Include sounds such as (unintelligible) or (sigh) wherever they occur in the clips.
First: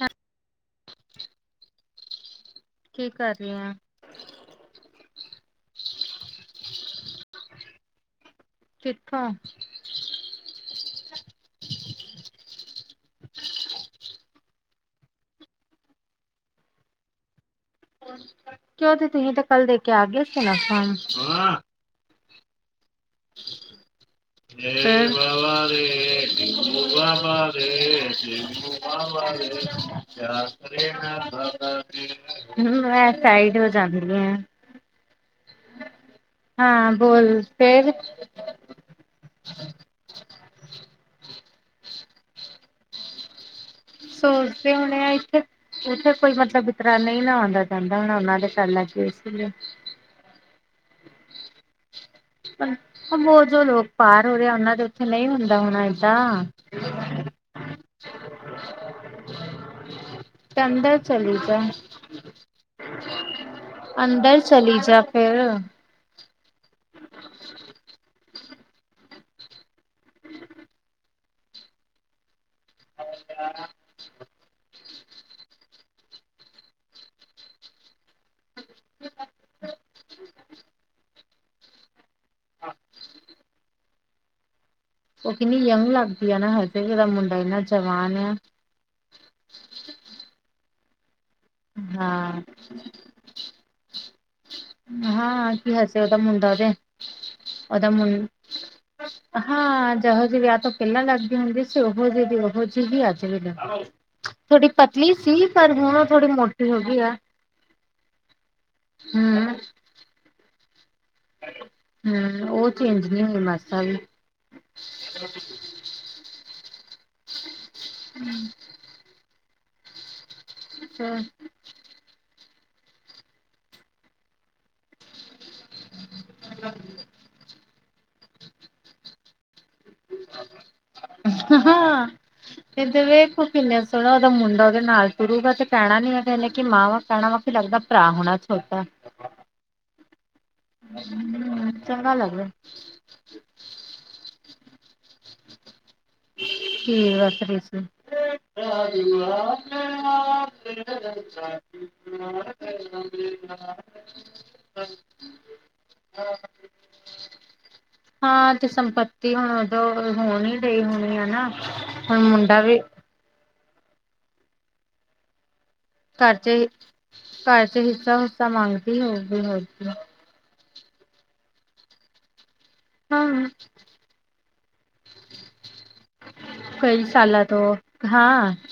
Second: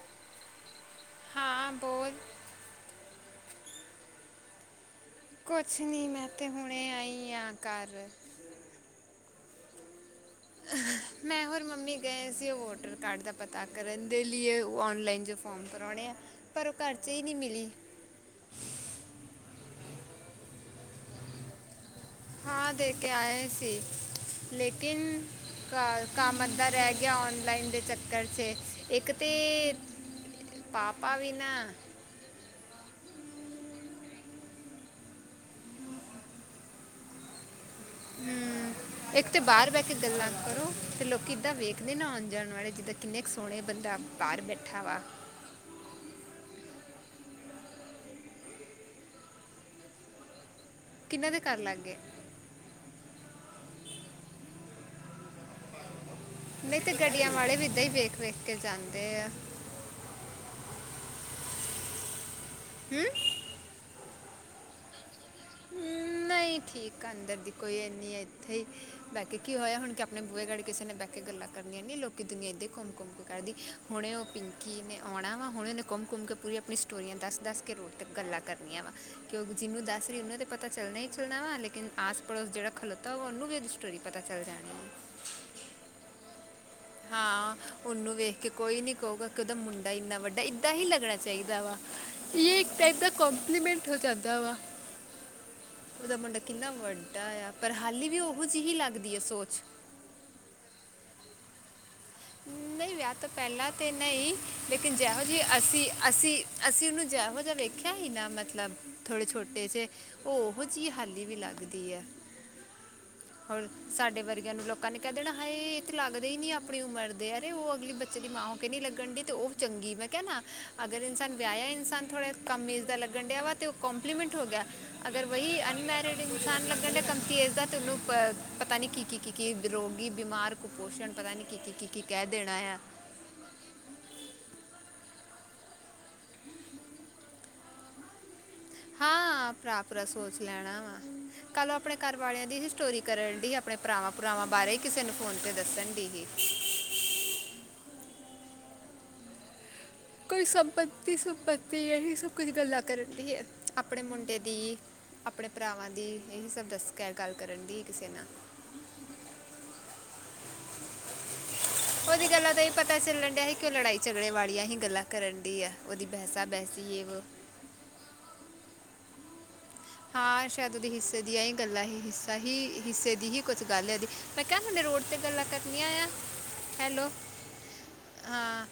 ਹਾਂ, ਹਾਂ ਬੋਲ, ਕੀ ਕਰ ਰਹੇ ਹਾ, ਕੁਛ ਨੀ ਮੈਂ ਤੇ ਹੁਣੇ ਆਈ ਹਾਂ ਘਰ ਕਿੱਥੋਂ (unintelligible) ਅ (inaudible) ਮੈਂ ਹੋਰ ਮੰਮੀ ਗਏ ਸੀ ਉਹ ਵੋਟਰ ਕਾਰਡ ਦਾ ਪਤਾ ਕਰਨ ਦੇ ਲਈ ਉਹ ਔਨਲਾਈਨ ਜੋ ਫੋਰਮ ਭਰਾਣੇ ਆ ਪਰ ਉਹ ਘਰ ਚ ਹੀ ਨਹੀਂ ਮਿਲੀ ਅੱਛਾ (inaudible) ਕਿਉ ਤੇ ਤੁਸੀਂ ਤੇ ਕੱਲ ਦੇ ਕੇ ਆ ਗਏ ਹਾਂ ਦੇ ਕੇ ਆਏ ਸੀ (unintelligible) ਹ ਲੇਕਿਨ ਕਾ- ਕੰਮ ਅੱਧਾ ਰਹਿ ਗਿਆ ਆਨਲਾਈਨ ਦੇ ਚੱਕਰ 'ਚ ਇੱਕ ਤੇ ਪਾਪਾ ਵੀ ਨਾ ਮੈਂ ਸਾਈਡ ਹੋ ਜਾਂਦੀ ਆ (unintelligible) ਹਾਂ ਬੋਲ ਫੇਿਰ ਹਮ ਇੱਕ ਤੇ ਬਾਹਰ ਬਹਿ ਕੇ ਗੱਲਾਂ ਕਰੋ ਤੇ ਲੋਕੀ ਦਾਂ ਵੇਖਦੇ ਨਾ ਆਉਣ ਜਾਣ ਵਾਲੇ ਜਿੱਦਾਂ ਕਿੰਨੇ ਕੁ ਸੋਹਣੇ ਬੰਦਾ ਬਾਹਰ ਸੋਚਦੇ ਬੈਠਾ ਵਾ ਹੋਣੇ ਆ ਇੱਥੇ ਉੱਥੇ ਕੋਈ ਮਤਲਬ ਵਿਤਰਾ ਨਹੀਂ ਨਾ ਆਉਂਦਾ ਜਾਂਦਾ ਹ ਉਹ ਦੇ ਪਾਂ ਪੈਲਾ ਕੇ ਸੀ ਕਿਨਾਂ ਦੇ ਕਰ ਲੱਗ ਗਏ। ਜੋ ਲੋਕ ਪਾਰ ਹੋ ਰਹੇ ਆ ਉਹਨਾਂ ਦੇ ਉੱਥੇ ਨਹੀਂ ਹੁੰਦੇ। ਨਹੀਂ ਤੇ ਗੱਡੀਆਂ ਵਾਲੇ ਵੀ ਏਦਾਂ ਹੀ ਵੇਖ ਵੇਖ ਕੇ ਜਾਂਦੇ ਆ ਅੰਦਰ ਚਲੀ ਜਾ, ਹੂੰ ਅੰਦਰ ਚਲੀ ਜਾ ਫੇਰ, ਨਹੀਂ ਠੀਕ ਅੰਦਰ ਦੀ ਕੋਈ ਹੈਨੀ ਹੈ। ਹੀ ਬਹਿ ਕੇ ਕੀ ਹੋਇਆ ਹੁਣ ਕਿ ਆਪਣੇ ਬੂਹੇਗੜੀ ਕਿਸੇ ਨੇ ਬਹਿ ਕੇ ਗੱਲਾਂ ਕਰਨੀਆਂ ਨਹੀਂ ਲੋਕ ਦੁਨੀਆ ਇੱਦਾਂ ਘੁੰਮਕੁੰਮ ਕਰਦੀ, ਹੁਣੇ ਉਹ ਪਿੰਕੀ ਨੇ ਆਉਣਾ ਵਾ ਹੁਣੇ ਉਹਨੇ ਘੁੰਮ ਘੁੰਮ ਕੇ ਪੂਰੀ ਆਪਣੀ ਸਟੋਰੀਆਂ ਦੱਸ ਦੱਸ ਕੇ ਰੋੜ ਤੱਕ ਗੱਲਾਂ ਕਰਨੀਆਂ ਵਾ ਕਿਉਂਕ ਜਿਹਨੂੰ ਦੱਸ ਫ ਉਹਨ ਤਾਂ ਪਤਾ ਚੱਲਣਾ ਹੀ ਚੱਲਣਾ ਵਾ ਲੇਕਿਨ ਆਸ ਪੜੋਸ, ਜਿਹੜਾ ਖਲੋਤਾ ਵਾ ਉਹਨੂੰ ਵੀ ਇਹਦੀ ਸਟੋਰੀ ਪਤਾ ਚੱਲ ਜਾਣੀ ਹੈ। ਉਹ ਕਿੰਨੀ ਯੰਗ ਲੱਗਦੀ ਆ, ਨਾ ਹੁੰਦਾ ਮੁੰਡਾ ਹਾਂ ਇੰਨਾ ਉਹਨੂੰ ਜਵਾਨ ਆ। ਵੇਖ ਕੇ ਕੋਈ ਨੀ ਕਹੂਗਾ ਇੱਕਦਾ ਮੁੰਡਾ ਇੰਨਾ ਵੱਡਾ ਏਦਾਂ ਹੀ ਲੱਗਣਾ ਚਾਹੀਦਾ ਵਾ ਹਾਂ ਇਹ ਇੱਕ ਤਾਂ ਏਦਾਂ'- ਕੰਪਲੀਮੈਂਟ ਹੋ ਜਾਂਦਾ ਵਾ, ਹਾਂ ਕੀ ਹਜੇ ਓਦਾ ਉਹਦਾ ਮੁੰਡਾ ਕਿੰਨਾ ਉਹਦੇ ਵੱਡਾ ਆ ਪਰ ਉਹਦਾ ਮੁੰ ਹਾਲੀ ਵੀ ਉਹੋ ਜਿਹੀ ਲੱਗਦੀ ਹੈ ਸੋਚ ਜੇ ਜੀਵਿਆਹ ਤੋਂ ਪਹਿਲਾਂ ਲੱਗਦੀ ਹੁੰਦੀ ਸੀ। ਉਹੋ ਜਿਹੀ ਵੀ ਉਹੋ ਜਿਹੀ ਨਹੀਂ ਵੀ ਵਿਆਹ ਅੱਜ ਤੋਂ ਵੀ ਪਹਿਲਾਂ ਤੇ ਨਹੀਂ ਥੋੜੀ ਲੇਕਿਨ ਪਤਲੀ ਜਿਹੋ ਜਿਹੀ ਸੀ ਪਰ ਅਸੀਂ ਹੁਣ ਥੋੜੀ ਅਸੀਂ ਮੋ ਅਸੀਂ ਉਨੂੰ ਜਿਹੋ ਜਿਹਾ ਵੇਖਿਆ ਹੀ, ਨਾ ਮਤਲਬ ਥੋੜੇ ਹਮ ਛੋਟੇ ਜਿਹੇ, ਉਹੋ ਜਿਹੀ ਹਾਲੀ ਵੀ ਲੱਗਦੀ ਹੈ। ਹਮ ਉਹ ਚੇਂਜ ਨਹੀਂ ਹੋਈ ਹੋਰ ਮਾਸਾ ਵੀ ਸਾਡੇ ਵਰਗਿਆਂ ਨੂੰ ਲੋਕਾਂ ਨੇ ਕਹਿ ਦੇਣਾ ਹਾਏ। ਤੇ ਲੱਗਦੇ ਹੀ ਨੀ ਆਪਣੀ ਉਮਰ ਦੇ ਯਰੇ ਉਹ ਅਗਲੀ ਬੱਚੇ ਦੀ ਮਾਂ ਹੋ ਕੇ ਨੀ ਲੱਗਣ ਡ ਤੇ ਉਹ ਚੰਗੀ ਮੈਂ ਕਹਿਣਾ ਅਗਰ ਇਨਸਾਨ ਵਿਆਹ ਹੈ, ਇਨ ਸਾ ਨ ਥੋੜ੍ਹਾ ਕਮ ਏਜ਼ ਦਾ ਲੱਗਣ ਡਿਆ ਵ ਤਾਂ ਉਹ ਕੋਂਪਲੀਮੈਂਟ ਹੋ ਗਿਆ। ਅਗਰ ਵਹੀ ਅਨਮੈਰਿਡ ਇਨਸਾਨ ਲੱਗਣ ਡ ਕਮਤੀ ਏਜ ਦਾ ਤੇ ਉਹਨੂੰ ਪਤਾ ਨੀ ਕੀ ਕੀ ਕੀ, ਰੋਗੀ ਬਿਮਾਰ ਕੁਪੋਸ਼ਣ ਪਤਾ ਨਹੀਂ ਕੀਤੀ। ਕਿਧਰੇ, ਉਹ ਕਿੰਨੇ ਸੋਹਣਾ ਉਹਦਾ ਮੁੰਡਾ ਉਹਦੇ ਨਾਲ ਤੁਰੂਗਾ ਤੇ ਕਹਿਣਾ, ਨੀ ਇਨੇ ਕਿ ਮਾਂ ਵਾਂ ਕਹਿਣਾ ਵਾ ਕੀ ਲੱਗਦਾ। ਭਰਾ ਹੋਣਾ ਛੋਟਾ, ਹਾਂ ਭਰਾ ਪੂਰਾ ਸੋਚ ਲੈਣਾ ਵਾ ਕੱਲ ਆਪਣੇ ਚੰਗਾ ਘਰ ਲੱਗਦਾ ਵਾਲਿਆਂ ਦੀ ਹਿਸਟੋਰੀ ਕਰਨ ਡੀ ਹੀ ਆਪਣੇ ਭਰਾਵਾਂ ਭੁਰਾਵਾਂ ਬਾਰੇ ਕਿਸੇ ਨੂੰ ਫ਼ੋਨ ਤੇ ਦੱਸਣ ਡੀ ਹੀ (unintelligible) ਕੋਈ ਸੰਪਤੀ ਸੰਪਤੀ ਇਹੀ ਸਭ ਕੁਝ ਗੱਲਾਂ ਕਰਨ ਦੀ ਹੈ ਆਪਣੇ ਮੁੰਡੇ ਦੀ ਆਪਣੇ ਭਰਾਵਾਂ ਦੀ ਇਹੀ ਸਭ ਦੱਸ ਹੈ ਗੱਲ ਕਰਨ ਦੀ ਹੀ ਕਿਸੇ ਨਾਲ ਤੀ ਹੁਣ ਉਦੋਂ ਹੋਣ ਹੀ ਗਈ ਹੋਣੀ ਆ ਨਾ ਹੁਣ ਉਹਦੀ ਗੱਲਾਂ ਮੁੰਡਾ ਤੋਂ ਹੀ ਵੀ ਪਤਾ ਚੱਲਣ ਡਿਆ ਸੀ ਕਿਉਂ ਲੜਾਈ ਝਗੜੇ ਵਾਲੀਆਂ ਹੀ ਗੱਲਾਂ ਕਰਨ ਡੀ ਆ ਉਹਦੀ ਘਰ ਬਹਿਸਾ ਚ ਬਹਿਸੀ ਇਹ ਵੋ ਘਰ ਚ ਹਿੱਸਾ ਹੁਸਾ ਮੰਗਦੀ ਹੋਗੀ ਹੋਰ ਕੀ ਹਾਂ ਸ਼ਾਇਦ ਉਹਦੇ ਹਿੱਸੇ ਦੀਆਂ ਹੀ ਗੱਲਾਂ ਹੀ ਹਿੱਸਾ ਹੀ ਹਿੱਸੇ ਹਾਂ ਦੀ ਹੀ ਕੁਛ ਗੱਲ ਹੈਦੀ ਮੈਂ ਕਿਹਆ ਹੁਣ ਰੋਡ ਤੇ ਗੱਲਾਂ ਕਰਨੀਆਂ ਆ ਕਈ ਹੈਲੋ ਸਾਲਾਂ ਤੋਂ ਹਾਂ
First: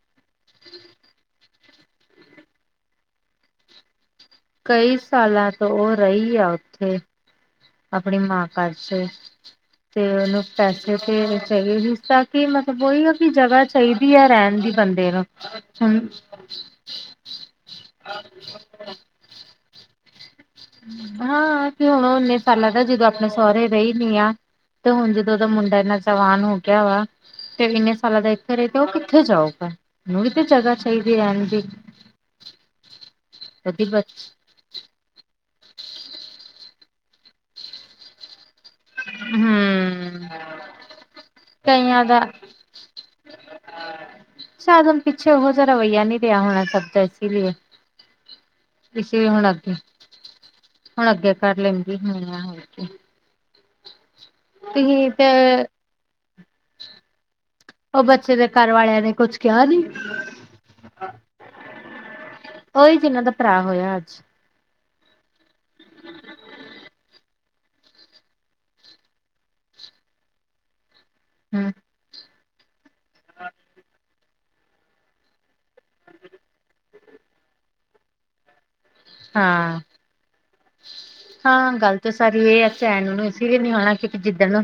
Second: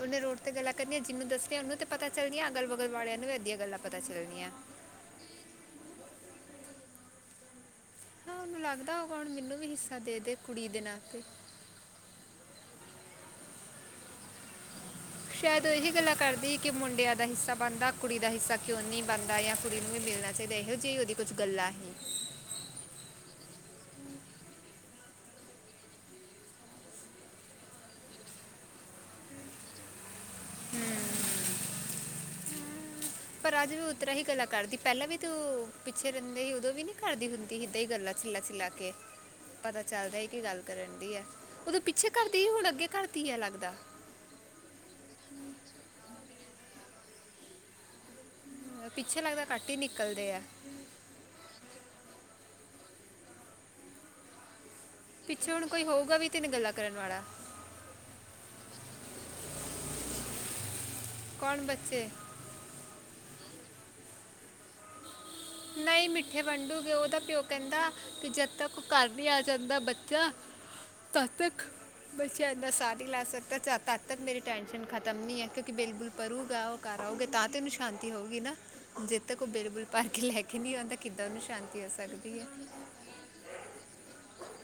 ਉਹਨੇ ਰੋਡ 'ਤੇ ਗੱਲਾਂ ਕਰਨੀਆਂ ਜਿਹਨੂੰ ਦੱਸੀਆਂ, ਉਹਨੂੰ ਤਾਂ ਪਤਾ ਚੱਲਦੀਆਂ, ਅਗਲ ਬਗਲ ਵਾਲਿਆਂ ਨੂੰ ਵੀ ਅੱਧੀਆਂ ਗੱਲਾਂ ਪਤਾ ਚੱਲਦੀਆਂ। ਕਈ ਸਾਲਾਂ ਤੋਂ ਉਹ ਰਹੀ ਆ ਉੱਥੇ ਆਪਣੀ ਹਾਂ ਮਾਂ ਉਹਨੂੰ ਲੱਗਦਾ ਕਰਕੇ ਹੋਗਾ ਹੁਣ ਮੈਨੂੰ ਵੀ ਹਿੱਸਾ ਤੇ ਦੇ ਦੇ ਉਹਨੂੰ ਕੁੜੀ ਦੇ ਪੈਸੇ ਨਾਂ ਤੇ ਜਿਸ ਤਰਾ ਕਿ ਮਤਲਬ ਉਹੀ ਹੈ ਵੀ ਜਗ੍ਹਾ ਚਾਹੀਦੀ ਹੈ, ਰਹਿਣ ਦੀ ਬੰਦੇ ਨੂੰ ਸ਼ਾਇਦ ਇਹਹੀ ਹੁਣ ਗੱਲਾਂ ਕਰਦੀ ਕਿ ਮੁੰਡਿਆਂ ਦਾ ਹਿੱਸਾ ਬਣਦਾ, ਕੁੜੀ ਦਾ ਹਿੱਸਾ ਕਿਉਂ ਨਹੀਂ ਬਣਦਾ ਜਾਂ ਕੁੜੀ ਨੂੰ ਵੀ ਮਿਲਦਾ। ਹਾਂ ਤੇ ਹੁਣ ਓਨੇ, ਪ ਲੱਗਦਾ ਜਦੋਂ ਆਪਣੇ ਸਹੁਰੇ ਰਹੀ ਨੀ ਆ, ਤੇ ਹੁਣ ਜਦੋਂ ਉਹਦਾ ਮੁੰਡਾ ਇਨਾ ਜਵਾਨ ਹੋ ਗਿਆ ਵਾ। ਤੇ ਇੰਨੇ ਸਾਲਾਂ ਦਾ ਇੱਥੇ ਰਹੇ ਉਹ ਕਿੱਥੇ ਜਾਓਗਾ। ਨੂੰ ਵੀ ਤਾਂ ਜਗ੍ਹਾ ਚਾਹੀਦੀ ਰੈਣ ਦੀ, ਪਰ ਅੱਜ ਵੀ ਉਹਦੀ ਉਤਰਾ ਹੀ ਬੱਚੀ ਗਲਾ ਕਰਦੀ, ਪਹਿਲਾਂ ਵੀ ਤੂੰ ਪਿੱਛੇ ਰੈਂਦੇ ਸੀ ਉਦੋਂ ਵੀ ਨੀ ਕਰਦੀ ਹੁੰਦੀ ਸੀਦਾਂ ਹੀ ਗੱਲਾਂ ਛਿੱਲਾ ਛਿਲ ਕੇ, ਪਤਾ ਚੱਲਦਾ ਹਮ ਹੀ ਕੀ ਗੱਲ ਕਰਨ ਦੀ ਹੈ, ਉਦੋਂ ਕਈਆਂ ਪਿੱਛੇ ਦਾ ਘਰਦੀ ਹੀ ਹੁਣ ਅੱਗੇ ਘਰਦੀ ਹੈ ਲੱਗਦਾ। ਸ਼ਾਇਦ ਹੁਣ ਪਿੱਛੇ ਉਹੋ ਜਿਹਾ ਰਵੱਈਆ ਨਹੀਂ ਰਿਹਾ ਹੋਣਾ ਸਭਦਾ ਇਸ ਲਈ ਪਿੱਛੇ ਲੱਗਦਾ ਹੁਣ ਕੱਟ ਅੱਗੇ ਹੀ ਨਿਕਲਦੇ ਹੈ। ਹੁਣ ਅੱਗੇ ਕਰ ਲੈਂਦੀ ਹੁਣ ਆ ਹੋ ਕੇ, ਤੁਸੀਂ ਪਿੱਛੇ ਤੇ ਹੁਣ ਕੋਈ ਹੋਊਗਾ ਵੀ ਤੈਨੀ ਗੱਲਾਂ ਕਰਨ ਵਾਲਾ ਉਹ ਬੱਚੇ ਦੇ ਘਰ ਵਾਲਿਆਂ ਨੇ ਕੁਛ ਕਿਹਾ ਨੀ ਕੌਣ ਬੱਚੇ ਓਹੀ ਜਿਨਾਂ ਦਾ ਭਰਾ ਹੋਇਆ ਅੱਜ ਨਹੀਂ ਮਿੱਠੇ ਵੰਡੂਗੇ ਉਹਦਾ ਪਿਓ ਕਹਿੰਦਾ ਕੀ ਓ ਜਦ ਤੱਕ ਉਹ ਘਰ ਨੀ ਆ ਜਾਂਦਾ ਬੱਚਾ ਤਦ ਤੱਕ ਹੂੰ ਬੱਚੇ ਅੰਦਰ ਸਾਹ ਨਹੀਂ ਲੈ ਸਕਦੇ ਜਦ ਤਕ ਤੱਕ ਮੇਰੀ ਟੈਨਸ਼ਨ ਖਤਮ ਨੀ ਹੈ ਕਿਉਂਕਿ ਬਿਲਬੁਲ ਪਰੂਗਾ ਉਹ ਕਰ ਆਉਗੇ ਤਾਂ ਤੇ ਉਨੂੰ ਸ਼ਾਂਤੀ ਹੋਊਗੀ ਨਾ ਜਦ ਤੱਕ ਉਹ ਹਾਂ ਬਿਲਬੁਲ ਭਰ ਕੇ ਲੈ ਕੇ ਨਹੀਂ ਆਂਦਾ ਕਿੱਦਾਂ ਉਹਨੂੰ ਸ਼ਾਂਤੀ ਹੋ ਸਕਦੀ ਹੈ ਭੈਣ ਨੂੰ ਅਸੀ ਵੀ ਨ ਓਣਾ ਕਿਉੰਕਿ ਜਿੱਦਣ ਨੂੰ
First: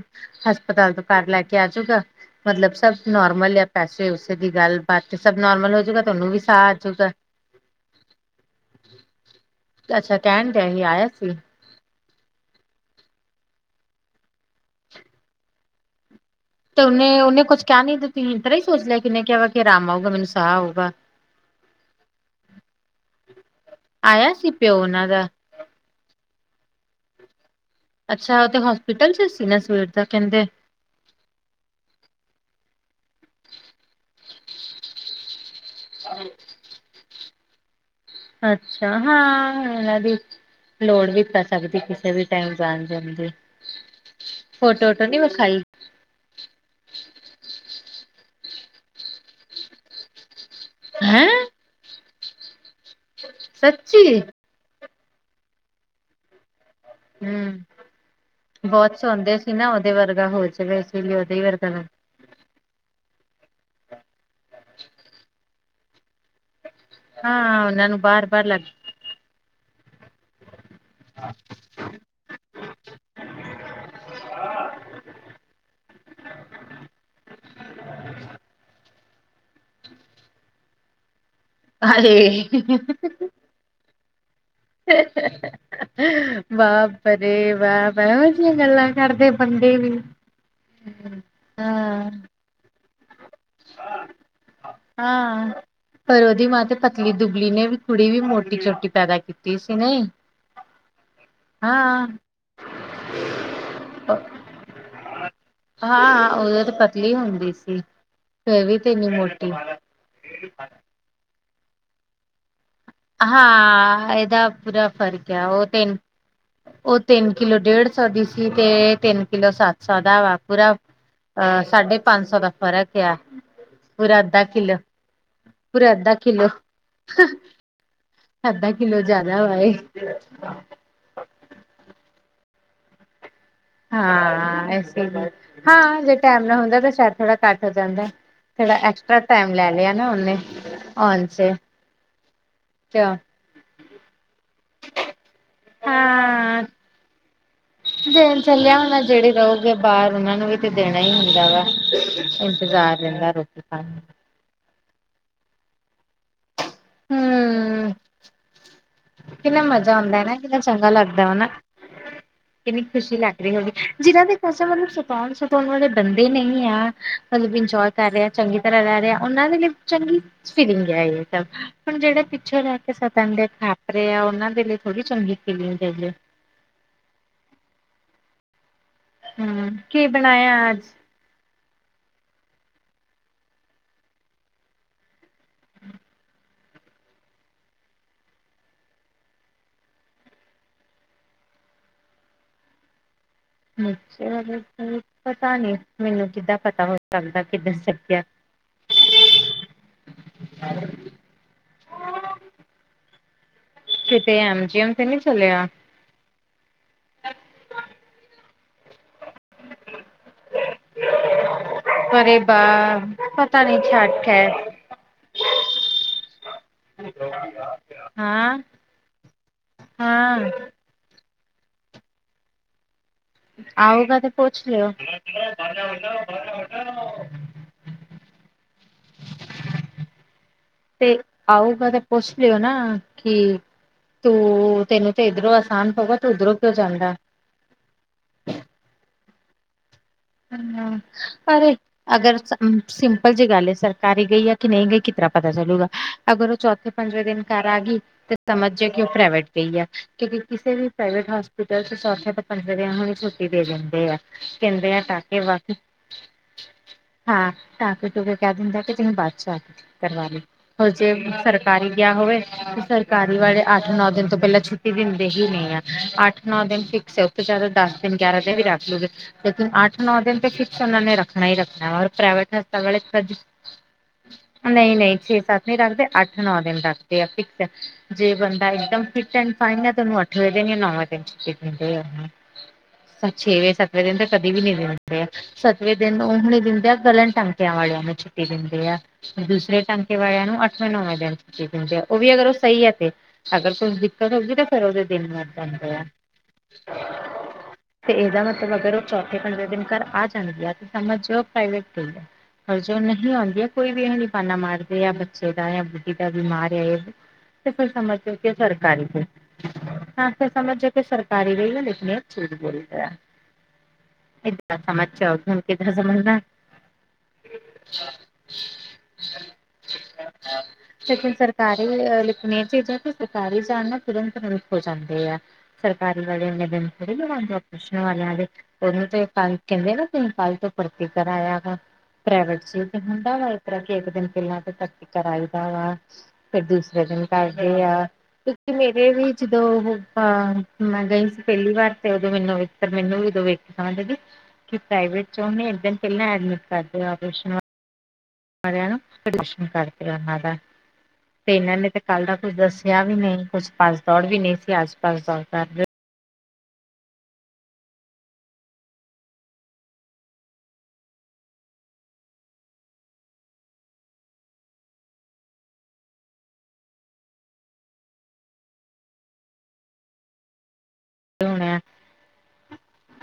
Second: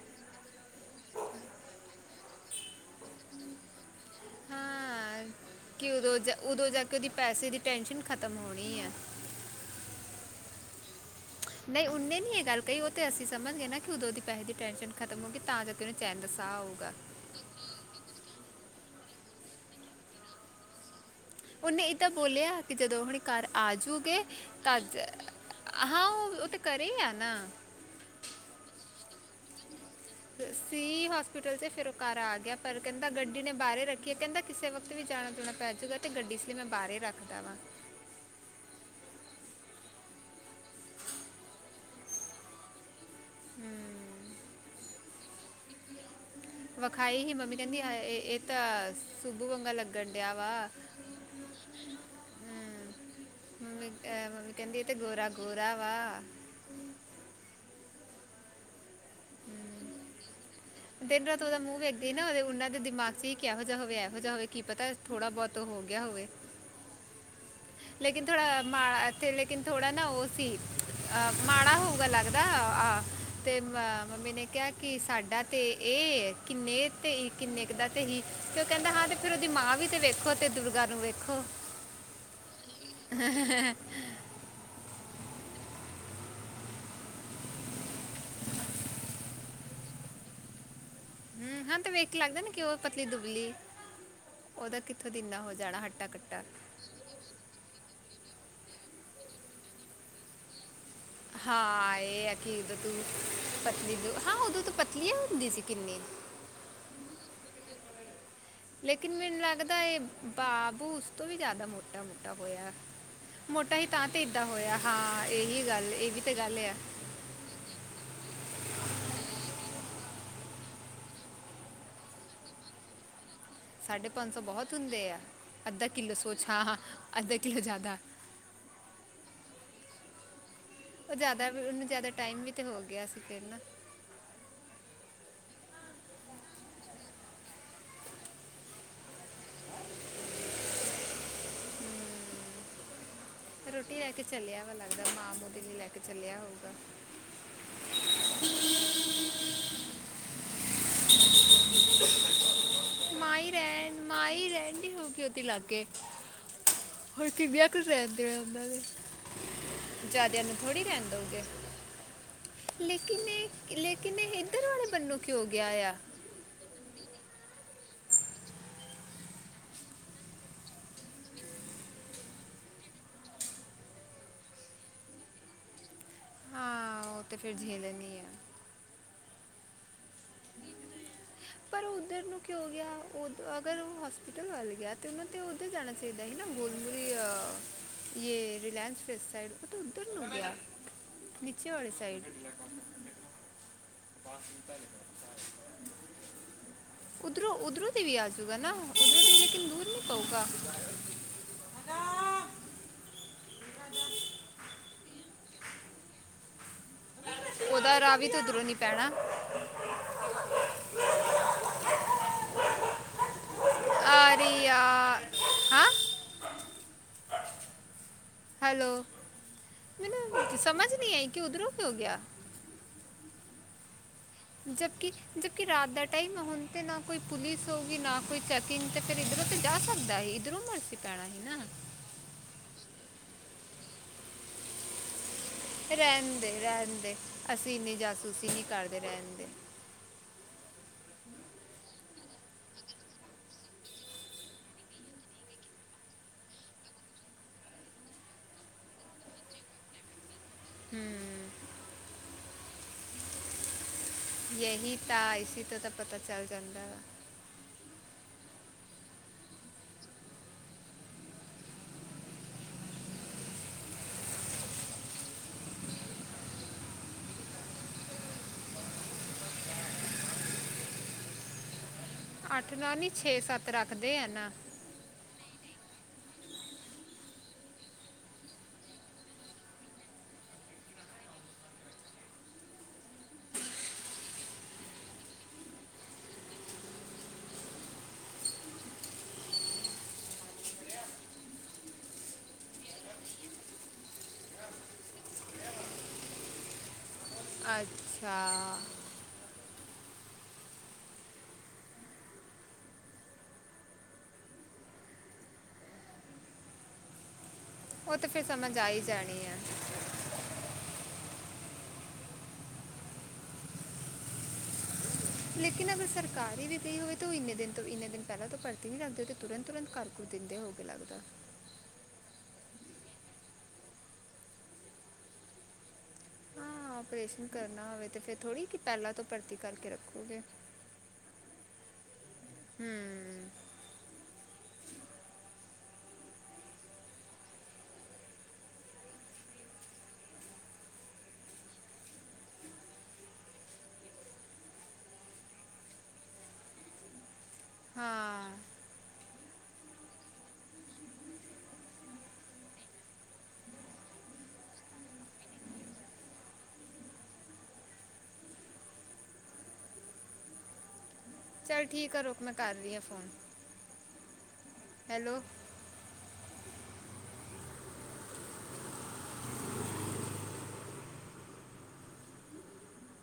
ਹਸਪਤਾਲ ਤੋਂ ਘਰ ਲੈ ਕੇ ਆਜੂਗਾ ਮਤਲਬ ਸਭ ਨੋਰਮਲ ਜਾਂ ਪੈਸੇ ਦੀ ਗੱਲ ਬਾਤ ਹਾਂ ਸਬ ਨੋਰਮਲ ਕਿ ਹੋਜੂਗਾ, ਉਦੋਂ ਤੁਹਾਨੂੰ ਜਾ- ਵੀ ਸਾਹ ਉਦੋਂ ਜਾ ਕੇ ਉਹਦੀ ਆਜੂਗਾ। ਪੈਸੇ ਦੀ ਟੈਨਸ਼ਨ ਖਤਮ ਹੋਣੀ ਹੈ ਅੱਛਾ, ਕਹਿਣ ਦੇ ਹੀ ਆਇਆ ਸੀ। ਨਹੀਂ ਉਹਨੇ ਨੀ ਇਹ ਗੱਲ ਕਹੀ ਉਹ ਤੇ ਅਸੀਂ ਸਮਝ ਗਏ, ਨਾ ਕਿ ਉਦੋਂ ਦੀ ਪੈਸੇ ਦੀ ਟੈਨਸ਼ਨ ਖਤਮ ਹੋ ਗਈ ਤਾਂ ਕਰਕੇ ਕਿਥੇ ਚੈਨ ਦਾ ਸਾਹ ਆਓ ਤੇ ਉਹਨੇ-ਉਹਨੇ ਕੁਛ ਕਿਹਾ ਨੀ ਤੇ ਤੁਹੀ ਇਕਰਾ ਹੀ ਸੋਚ ਲਿਆ ਕਿ, ਉਹਨੇ ਕਿਹਾ ਵਾ ਕਿ ਮੈਨੂੰ ਆਰਾਮ ਆਊਗਾ, ਸਾਹ ਆਊਗਾ। ਉਹਨੇ ਇਹ ਤਾਂ ਬੋਲਿਆ, ਕਿ ਜਦੋਂ ਹੁਣ ਘਰ ਆਜੂਗੇ ਆਇਆ ਸੀ ਪਿਓ ਤਾਂ ਜ ਉਹਨਾਂ ਦਾ ਹਾਂ ਉਹ-ਉਹ ਤਾਂ ਘਰੇ ਆ ਨਾ ਅੱਛਾ ਓ ਤਾਂ ਹੋਸਪੀਟਲ ਚ ਸੀ ਨਾ ਸਵੇਰ ਦਾ ਕਹਿੰਦੇ। ਸੀ ਹੋਸਪਿਟਲ ਤੇ ਫੇਰ ਉਹ ਘਰ ਆ ਗਿਆ, ਪਰ ਕਹਿੰਦਾ ਗੱਡੀ ਨੇ ਬਾਹਰ ਰੱਖੀਏ ਕਹਿੰਦਾ, ਕਿਸੇ ਵਕਤ ਵੀ ਜਾਨਾ-ਜੁਨਾ ਪੈ ਜੂਗਾ। ਅਤੇ ਗੱਡੀ ਇਸ ਲਈ ਮੈਂ ਬਾਹਰ ਹੀ ਰੱਖਦਾ ਵਾਂ। ਅੱਛਾ, ਹਾਂ ਏਨਾ ਦੀ ਲੋੜ ਵੀ ਪੈ ਸਕਦੀ ਐ, ਕਿਸੇ ਵੀ ਟਾਈਮ ਜਾਨ-ਜੁਨ ਦੀ ਫੋਟੋ (unintelligible) ਨੀ ਵਸਾਈ ਵਿਖਾਈ ਹੀ ਮੰਮੀ ਕਹਿੰਦੀ ਇਹ ਤਾਂ ਸੂਬੂ ਵੰਗਾ ਲੱਗਣ ਡਿਆ ਵਾ, ਹੈਂ। ਮੰਮੀ ਸੱਚੀ ਅਹ ਮੰਮੀ ਕਹਿੰਦੀ ਇਹ ਤੇ ਗੋਰਾ-ਗੋਰਾ ਵਾ। ਹੂੰ ਬਹੁਤ ਚਾਹੁੰਦੇ ਸੀ, ਨਾ ਉਹਦੇ ਵਰਗਾ ਹੋ ਜਾਵੇ। ਲਈ ਦਿਨ ਉਹਦੇ ਰਾਤ ਉਹਦਾ ਵਰਗਾ ਮੂੰਹ ਲੱਗ ਵੇਖਦੀ ਨਾ ਉਹਨਾਂ ਦੇ ਦਿਮਾਗ ਚ ਇਹ ਕਿਹੋ ਜਿਹਾ ਹੋਵੇ, ਇਹੋ ਜਿਹਾ ਹੋਵੇ ਕੀ ਪਤਾ ਥੋੜਾ ਬਹੁਤ। ਤੋਂ ਹੋ ਗਿਆ ਹੋਵੇ। ਹਾਂ ਹੁਣ। ਲੇਕਿਨ ਥੋੜਾ ਮਾ ਇੱਥੇ ਲੇਕਿਨ ਥੋੜਾ ਨਾ ਉਹ ਸੀ। ਅਹ ਮਾੜਾ ਹੋਊਗਾ, ਲੱਗਦਾ ਆਹ ਤੇ ਮ ਮੰਮੀ ਨੇ ਕਿਹਾ, ਕਿ ਸਾਡਾ ਤੇ ਇਹ ਕਿੰਨੇ ਤੇ ਕਿੰਨੇ ਕੁ ਦਾ ਤੇ ਹੀ ਤੇ ਉਹ ਕਹਿੰਦਾ, ਹਾਂ ਤੇ ਫੇਰ ਉਹਦੀ ਮਾਂ ਵੀ ਤੇ ਵੇਖੋ ਤੇ ਦੁਰਗਾ ਨੂੰ ਵੇਖੋ ਹਾਏ, (inaudible) (inaudible) ਵਾਪ ਰੇ ਵਾਪ ਇਹੋ ਜਿਹੀਆਂ ਗੱਲਾਂ ਕਰਦੇ ਬੰਦੇ ਵੀ (unintelligible) ਹੂੰ ਹਾਂ ਤੇ ਵੇਖ ਕੇ ਲੱਗਦਾ ਨੀ, ਕਿ ਉਹ ਪਤਲੀ ਦੁਬਲੀ ਉਹਦਾ ਕਿੱਥੋਂ ਦਿਨਾ ਹਾਂ ਹੋ ਜਾਣਾ ਪਰ ਹੱਟਾ-ਕੱਟਾ ਉਹਦੀ ਮਾਂ ਤੇ ਪਤਲੀ ਦੁਬਲੀ ਨੇ ਵੀ ਕੁੜੀ ਵੀ ਮੋਟੀ ਚੋਟੀ ਪੈਦਾ ਕੀਤੀ ਸੀ, ਨਹੀਂ ਹਾਂ ਇਹ ਆ ਕਿ ਉਦੋਂ ਤੂੰ ਪਤਲੀ ਹਾਂ ਉਦੋਂ ਤਾਂ ਪਤਲੀ ਹੁੰਦੀ ਸੀ, ਕਿੰਨੀ ਹਾਂ ਉਦੋਂ ਤੇ ਪਤਲੀ ਹੁੰਦੀ ਸੀ। ਫੇਰ ਵੀ ਤੇ ਇੰਨੀ ਲੇਕਿਨ ਮੈਨੂੰ ਮੋਟੀ ਲੱਗਦਾ, ਬਾਬੁ ਉਸ ਤੋਂ ਵੀ ਜ਼ਿਆਦਾ ਮੋਟਾ-ਮੋਟਾ ਹੋਇਆ ਮੋਟਾ ਹੀ ਤਾਂ ਹਾਂ ਤੇ ਇਦਾਂ ਇਹਦਾ ਹੋਇਆ ਪੂਰਾ ਹਾਂ ਫ਼ਰਕ ਆ ਇਹੀ ਉਹ ਤੇ ਗੱਲ ਇਹ ਵੀ ਤੇ ਗੱਲ ਆ ਤਿੰਨ ਕਿਲੋ ਡੇਢ ਸੌ ਦੀ ਸੀ ਤੇ ਤਿੰਨ ਕਿਲੋ ਸੱਤ ਸੌ ਦਾ ਵਾ ਪੂਰਾ ਅਹ ਸਾਢੇ ਪੰਜ ਸੌ ਦਾ ਫ਼ਰਕ ਆ। ਸਾਢੇ ਪੂਰਾ ਪੰਜ ਸੌ ਅੱਧਾ ਬਹੁਤ ਕਿੱਲੋ ਹੁੰਦੇ ਆ, ਅੱਧਾ ਕਿੱਲੋ ਸੋਚ ਹਾਂ ਹਾਂ ਅੱਧਾ ਕਿੱਲੋ ਅੱਧਾ ਕਿੱਲੋ ਜਿਆਦਾ ਹੋਏ। ਉਹ ਜ਼ਿਆਦਾ ਵੀ ਉਹਨੂੰ ਜ਼ਿਆਦਾ ਟਾਈਮ ਵੀ ਤੇ ਹੋ ਗਿਆ ਸੀ ਪਹਿਲਾਂ। ਹਾਂ ਇੱਥੇ ਬਸ ਹਾਂ ਜੇ ਟਾਈਮ ਨਾ ਹੁੰਦਾ, ਤਾਂ ਸ਼ਾਇਦ ਥੋੜ੍ਹਾ ਘੱਟ ਹੋ ਜਾਂਦਾ। ਥੋੜਾ ਐਕਸਟਰਾ ਟਾਈਮ ਲੈ ਲਿਆ ਨਾ, ਉਹਨੇ ਆਣ 'ਚ। ਚਾਅ। ਰੋਟੀ ਲੈ ਕੇ ਚੱਲਿਆ, ਵਾ ਲੱਗਦਾ ਮਾਂ ਨੂੰ ਖਿਚੜੀ ਲੈ ਕੇ ਚੱਲਿਆ ਹਾਂ ਹੋਊਗਾ। ਦੇਣ ਚੱਲਿਆ ਹੋਣਾ, ਜਿਹੜੇ ਰਹੋਗੇ ਬਾਹਰ ਉਹਨਾਂ ਨੂੰ ਵੀ ਤੇ ਦੇਣਾ ਹੀ ਹੁੰਦਾ ਵਾ ਇੰਤਜ਼ਾਰ। ਜਿੰਨਾ ਰੋਟੀ ਖਾਣੀ। ਆਈ ਰਿਹੇ ਨੇ ਇੱਥੇ ਹੀ ਲਾਂਗੇ। ਹੁਣ ਕਿ ਵਿਆਹ ਕੁਛ ਹੂੰ ਰਹਿਣ ਦੇ ਇਹਨਾਂ ਦੇ ਕਿੰਨਾ ਮਜ਼ਾ ਆਉਂਦਾ ਨਾ ਜ਼ਿਆਦਿਆਂ ਨੂੰ ਕਿੰਨਾ ਥੋੜ੍ਹੀ ਚੰਗਾ ਰਹਿਣ ਲੱਗਦਾ ਵਾ ਦਿਓਗੇ। ਨਾ। ਕਿੰਨੀ ਖੁਸ਼ੀ ਲੱਗ ਰਹੀ ਹੋਗੀ, ਲੇਕਿਨ ਜਿਨਾਂ ਇਹ ਦੇ ਫਸੇ ਇੱਧਰ ਵਾਲੇ ਮਤਲਬ ਬੰਨੂ ਸਤਾਣ ਕਿਉਂ ਸਤਾਉਣ ਗਿਆ ਵਾਲੇ ਆ ਬੰਦੇ ਨਹੀਂ ਆ ਮਤਲਬ ਇੰਜੋਏ ਕਰ ਰਿਹਾ, ਚੰਗੀ ਤਰ੍ਹਾਂ ਰਹਿ ਰਿਹਾ, ਉਹਨਾਂ ਦੇ ਲਈ ਚੰਗੀ ਕੁਛ ਫੀਲਿੰਗ ਐ ਇਹ ਸਭ। ਹੁਣ ਜਿਹੜੇ ਪਿੱਛੋਂ ਰਹਿ ਕੇ ਸਤਨ ਦੇ ਖਾਪਰੇ ਆ, ਉਹਨਾਂ ਦੇ ਲਈ ਥੋੜੀ ਚੰਗੀ ਫੀਲਿੰਗ ਏ। ਹਾਂ, ਉਹ ਤੇ ਫਿਰ ਦੇ ਦੇਣੀ ਏ। ਹੂੰ, ਕੀ ਬਣਾਇਆ ਅੱਜ। ਪਰ ਉੱਧਰ ਨੂੰ ਕਿਉਂ ਗਿਆ ਉਹ, ਅਗਰ ਹੋਸਪਿਟਲ ਵੱਲ ਗਿਆ, ਤੇ ਉਹਨਾਂ ਤੇ ਉੱਧਰ ਜਾਣਾ ਚਾਹੀਦਾ ਸੀ ਨਾ। ਉਦਰੀ ਆ ਜੇ ਰਲਾਇੰਸ ਵੈਬ ਸਾਈਡ, ਉਹ ਤਾਂ ਉੱਧਰ ਨੂੰ ਗਿਆ। ਨੀਚੇ ਵਾਲੀ ਸਾਈਡ। ਨੀਚੇ ਵਾਲੀ ਸਾਈਡ, ਪਤਾ ਨੀ ਮੈਨੂੰ ਕਿੱਦਾਂ ਪਤਾ ਹੋਵੇ। ਉਧਰੋਂ-ਉਧਰੋਂ ਦੀ ਵੀ ਆਜੂਗਾ ਨਾ, ਉਧਰੋਂ ਲੇਕਿਨ ਦੂਰ ਨੀ ਪਊਗਾ। ਕਿਤੇ ਐਮਜੀ ਐਮ ਤੇ ਨਈ ਚਲਿਆ। ਉਹਦਾ ਰਾਹ ਵੀ ਤੇ ਦੂਰੋਂ ਨੀ ਪੈਣਾ। ਅਰੇ ਵਾ ਪਤਾ ਨਹੀਂ ਛਾਟ ਆ ਖੈ ਰਹੀ ਆ ਹਾਂ (unintelligible) ਹੈਲੋ, ਹਾਂ ਮੈਨੂੰ ਸਮਝ ਨੀ ਆਈ, ਕਿ ਉੱਧਰੋਂ ਕਿਉਂ ਗਿਆ। ਆਊਗਾ ਤੇ ਪੁੱਛ ਲਿਓ। ਜਦਕਿ ਜਦਕਿ ਰਾਤ ਦਾ ਟਾਈਮ ਹੁਣ ਤੇ ਨਾ ਕੋਈ ਪੁਲਿਸ ਹੋਊਗੀ, ਨਾ ਕੋਈ ਚੈਕਿੰਗ ਤੇ ਫਿਰ ਇੱਧਰੋਂ ਤੇ ਜਾ ਸਕਦਾ ਏ, ਇੱਧਰੋਂ ਮਰ ਤੇ ਆਊਗਾ ਤੇ ਪੁੱਛ ਲਿਓ ਨਾ, ਕਿ ਤੂੰ ਤੈਨੂੰ ਤੇ ਇੱਧਰੋਂ ਅਸ ਰਹਿਣਦੇ, -ਰਹਿਣਦੇ, ਅਸੀਂ ਇੰਨੀ ਜਾਸੂਸੀ ਨੀ ਕਰਦੇ ਰਹਿਣ ਦੇ। (inaudible) ਅਰੇ ਅਗਰ ਸਿੰਪਲ ਜੀ ਗੱਲ ਐ, ਸਰਕਾਰੀ ਗਈ ਐ ਕਿ ਨਹੀਂ ਗਈ ਕਿਤਰਾਂ ਪਤਾ ਚੱਲੂਗਾ। ਅਗਰ ਉਹ ਚੌਥੇ ਪੰਜਵੇਂ ਦਿਨ ਘਰ ਆ ਗਈ, ਤੇ ਸਮਝ ਜੇ ਕਿ ਉਹ ਪ੍ਰਾਈਵੇਟ ਗਈ ਐ, ਕਿਉਂਕਿ ਕਿਸੇ ਵੀ ਹੂੰ ਪ੍ਰਾਈਵੇਟ ਹੋਸਪਿਟਲ ਚ ਚੌਥੇ ਤੋਂ ਪੰਜਵੇਂ ਦਿਨ ਹੁਣ ਛੁੱਟੀ ਦੇ ਦਿੰਦੇ ਆ। ਕਹਿੰਦੇ ਯਹੀ ਆ ਤਾ ਇਸੀ ਤੋਂ ਤਾਂ ਪਤਾ ਚੱਲ ਜਾਂਦਾ ਵਾ। ਹਾਂ, ਟਾਂਕੇ ਟੂੰਕੇ ਕਹਿ ਦਿੰਦਾ ਕਿ ਤੁਸੀਂ ਬਾਅਦ ਚ ਆ ਕੇ ਕਰਵਾ ਲੀ। ਔਰ ਜੇ ਸਰਕਾਰੀ ਗਿਆ ਹੋਵੇ, ਤੇ ਸਰਕਾਰੀ ਵਾਲੇ ਅੱਠ ਨੌਂ ਦਿਨ ਤੋਂ ਪਹਿਲਾਂ ਛੁੱ ਛੁੱਟੀ ਦਿੰਦੇ ਹੀ ਨਹੀਂ ਆ, ਅੱਠ ਨੌ ਦਿਨ ਫਿਕਸ ਐ, ਉਥੇ ਤਾਂ ਜ਼ਿਆਦਾ ਦਸ ਦਿਨ, ਗਿਆਰਾਂ ਦਿਨ ਵੀ ਰੱਖ ਲੂਗੇ। ਲੇਕਿਨ ਅੱਠ ਨੌ ਦਿਨ ਤੇ ਫਿਕਸ ਉਹਨਾ ਨੇ ਰੱਖਣਾ ਹੀ ਰੱਖਣਾ ਐ, ਔਰ ਪ੍ਰਾਈਵੇਟ ਅੱਠ ਨਾ ਨੀ, ਛੇ ਸੱਤ ਰੱਖਦੇ ਆ ਨਾ। ਨਹੀਂ-ਨਹੀਂ ਛੇ ਸੱਤ ਨਹੀ ਰੱਖਦੇ, ਅੱਠ ਨੌਂ ਦਿਨ ਰੱਖਦੇ ਆ ਫਿਕਸ ਐ। ਜੇ ਬੰਦਾ ਇਕਦਮ ਫਿੱਟ ਐਡ ਫਾਈਨ, ਤਾਂ ਉਹਨੂੰ ਅੱਠਵੇਂ ਦਿਨ ਜਾਂ ਨੌਵੇਂ ਦਿਨ ਛੁੱਟੀ ਦਿੰਦੇ ਆਂ। ਔਰ ਛੇਵੇਂ ਸੱਤਵੇਂ ਦਿਨ ਤਾਂ ਕਦੇ ਵੀ ਨੀ। ਦਿੰਦੇ ਆਂ ਸੱਤਵੇਂ ਦਿਨ ਉਹ ਹੁਣੀ ਦਿੰਦੇ ਆ, ਇੱਕਲੇ ਟਾਂਕਿਆਂ ਵਾਲਿਆਂ ਨੂੰ ਛੁੱਟੀ ਦਿੰਦੇ ਆ। ਦੂਸਰੇ ਟਾਂਕੇ ਵਾਲਿਆਂ ਨੂੰ ਅੱਠਵੇਂ ਨੌਵੇਂ ਦਿਨ ਛੁੱਟੀ ਦਿੰਦੇ ਆ, ਉਹ ਵੀ ਅਗਰ ਉਹ ਸਹੀ ਐ ਤੇ। ਅਗਰ ਕੋਈ ਦਿੱਕਤ ਹੋਊਗੀ, ਤਾਂ ਫੇਰ ਉਹਦੇ ਦਿਨ ਵੱਧ ਜਾਂਦੇ ਆ। ਤੇ ਅੱਛਾ ਇਹਦਾ ਮਤਲਬ ਅਗਰ ਉਹ ਚੌਥੇ ਪੰਜਵੇਂ ਦਿਨ ਘਰ ਆ ਜਾਂਦੀ ਆ, ਤੇ ਸਮਝ ਲਓ ਪ੍ਰਾਈਵੇਟ ਗਈ ਐ। ਅਗਰ ਜੋ ਨਹੀਂ ਆਂਦੀ ਐ, ਕੋਈ ਵੀ ਇਹ ਨੀ ਬਾਨਾ ਮਾਰਦੇ ਆ, ਬੱਚੇ ਦਾ ਜਾਂ ਬੁੱਢੀ ਦਾ ਬਿਮਾਰ ਏ ਤੇ ਫਿਰ ਉਹ ਸਮਝ ਤਾਂ ਲੋ ਫਿਰ ਕਿ ਸਮਝ ਆ ਹੀ ਸਰਕਾਰੀ ਗਈ। ਜਾਣੀ ਆ ਤਾਂ ਫਿਰ ਸਮਝ ਜੋ ਕੇ ਸਰਕਾਰੀ ਗਈ ਐ, ਲੇਕਿਨ ਇਹ ਝੂਠ ਬੋਲਦਾ। ਤਾਂ ਸਮਝ ਜਾਓ। ਲੇਕਿਨ ਅਗਰ ਸਰਕਾਰੀ ਵੀ ਗਈ ਹੋਵੇ, ਤਾਂ ਉਹ ਇੰਨੇ ਦਿਨ ਤੋਂ ਇੰਨੇ ਦਿਨ ਪਹਿਲਾਂ ਤੋਂ ਭਰਤੀ ਨਈ ਕਰਦੇ, ਉਹ ਤੇ ਤੁਰੰਤ-ਤੁਰੰਤ ਕਰ ਕੁ ਦਿੰਦੇ ਹੋ ਕੇ ਲੱਗਦਾ। ਲੇਕਿਨ ਸਰਕਾਰੀ ਲੇਕਨ ਚੀਜ਼ਾਂ ਤੇ ਸਰਕਾਰੀ ਜਾਣ ਨਾਲ ਤੁਰੰਤ (inaudible) ਹੋ ਜਾਂਦੇ ਐ। ਸਰਕਾਰੀ ਵਾਲੇ ਇੰਨੇ ਦਿਨ ਹਾਂ ਥੋੜੀ ਆਪਰੇਸ਼ਨ ਲਵਾਂਦੇ ਆ, ਕਰਨਾ ਪੁੱਛਣ ਹੋਵੇ ਤੇ ਵਾਲਿਆਂ ਫਿਰ ਦੇ ਥੋੜੀ ਕਿ ਉਹਨੂੰ ਪਹਿਲਾਂ ਤੋਂ ਤੇ ਭਰਤੀ ਟਾਈਮ ਕਰਕੇ ਕਹਿੰਦੇ ਨਾ ਤਿੰਨ ਰੱਖੋਗੇ ਸਾਲ ਤੋਂ ਭਰਤੀ ਕਰਾਇਆ ਵਾ, ਪ੍ਰਾਈਵੇਟ ਚ ਇਹ ਤੇ ਹੁੰਦਾ ਵਾ। ਹੂੰ ਕਿਉਂਕਿ ਇੱਕ ਦਿਨ ਪਹਿਲਾਂ ਤਾਂ ਭਰਤੀ ਕਰਾਈ ਦਾ ਵਾ, ਫੇਰ ਦੂਸਰੇ ਦਿਨ ਕਰਦੇ ਆ। ਕਿਉਂਕਿ ਮੇਰੇ ਵੀ ਜਦੋਂ ਉਹ ਮੈਂ ਗਈ ਸੀ ਪਹਿਲੀ ਵਾਰ, ਤੇ ਉਦੋਂ ਮੈਨੂੰ ਵੀ ਮੈਨੂੰ ਉਦੋਂ ਵੇਖ ਕੇ ਸਮਝਦੇ, ਕਿ ਪ੍ਰਾਈਵੇਟ ਚ ਉਹਨੇ ਇੱਕ ਦਿਨ ਪਹਿਲਾਂ ਐਡਮਿਟ ਕਰਦੇ ਆ ਓਪਰੇਸ਼ਨ ਵਾਸ ਹਾਂ। ਪ੍ਰਦਰਸ਼ਨ ਕਰਦੇ ਉਹਨਾਂ ਦਾ। ਤੇ ਇਹਨਾਂ ਨੇ ਤੇ ਕੱਲ ਦਾ ਕੁੱਝ ਦੱਸਿਆ ਵੀ ਨਹੀਂ ਕੁਛ ਭਜ ਦੌੜ ਵੀ ਨਹੀਂ ਸੀ ਆਸ ਪਾਸ ਦੌੜਦਾ ਚੱਲ ਠੀਕ ਹੈ ਰੁਕ ਮੈਂ ਕਰ ਰਹੀ ਆਂ ਫੋਨ। ਹੈਲੋ। (unintelligible) ਹਣ (unintelligible)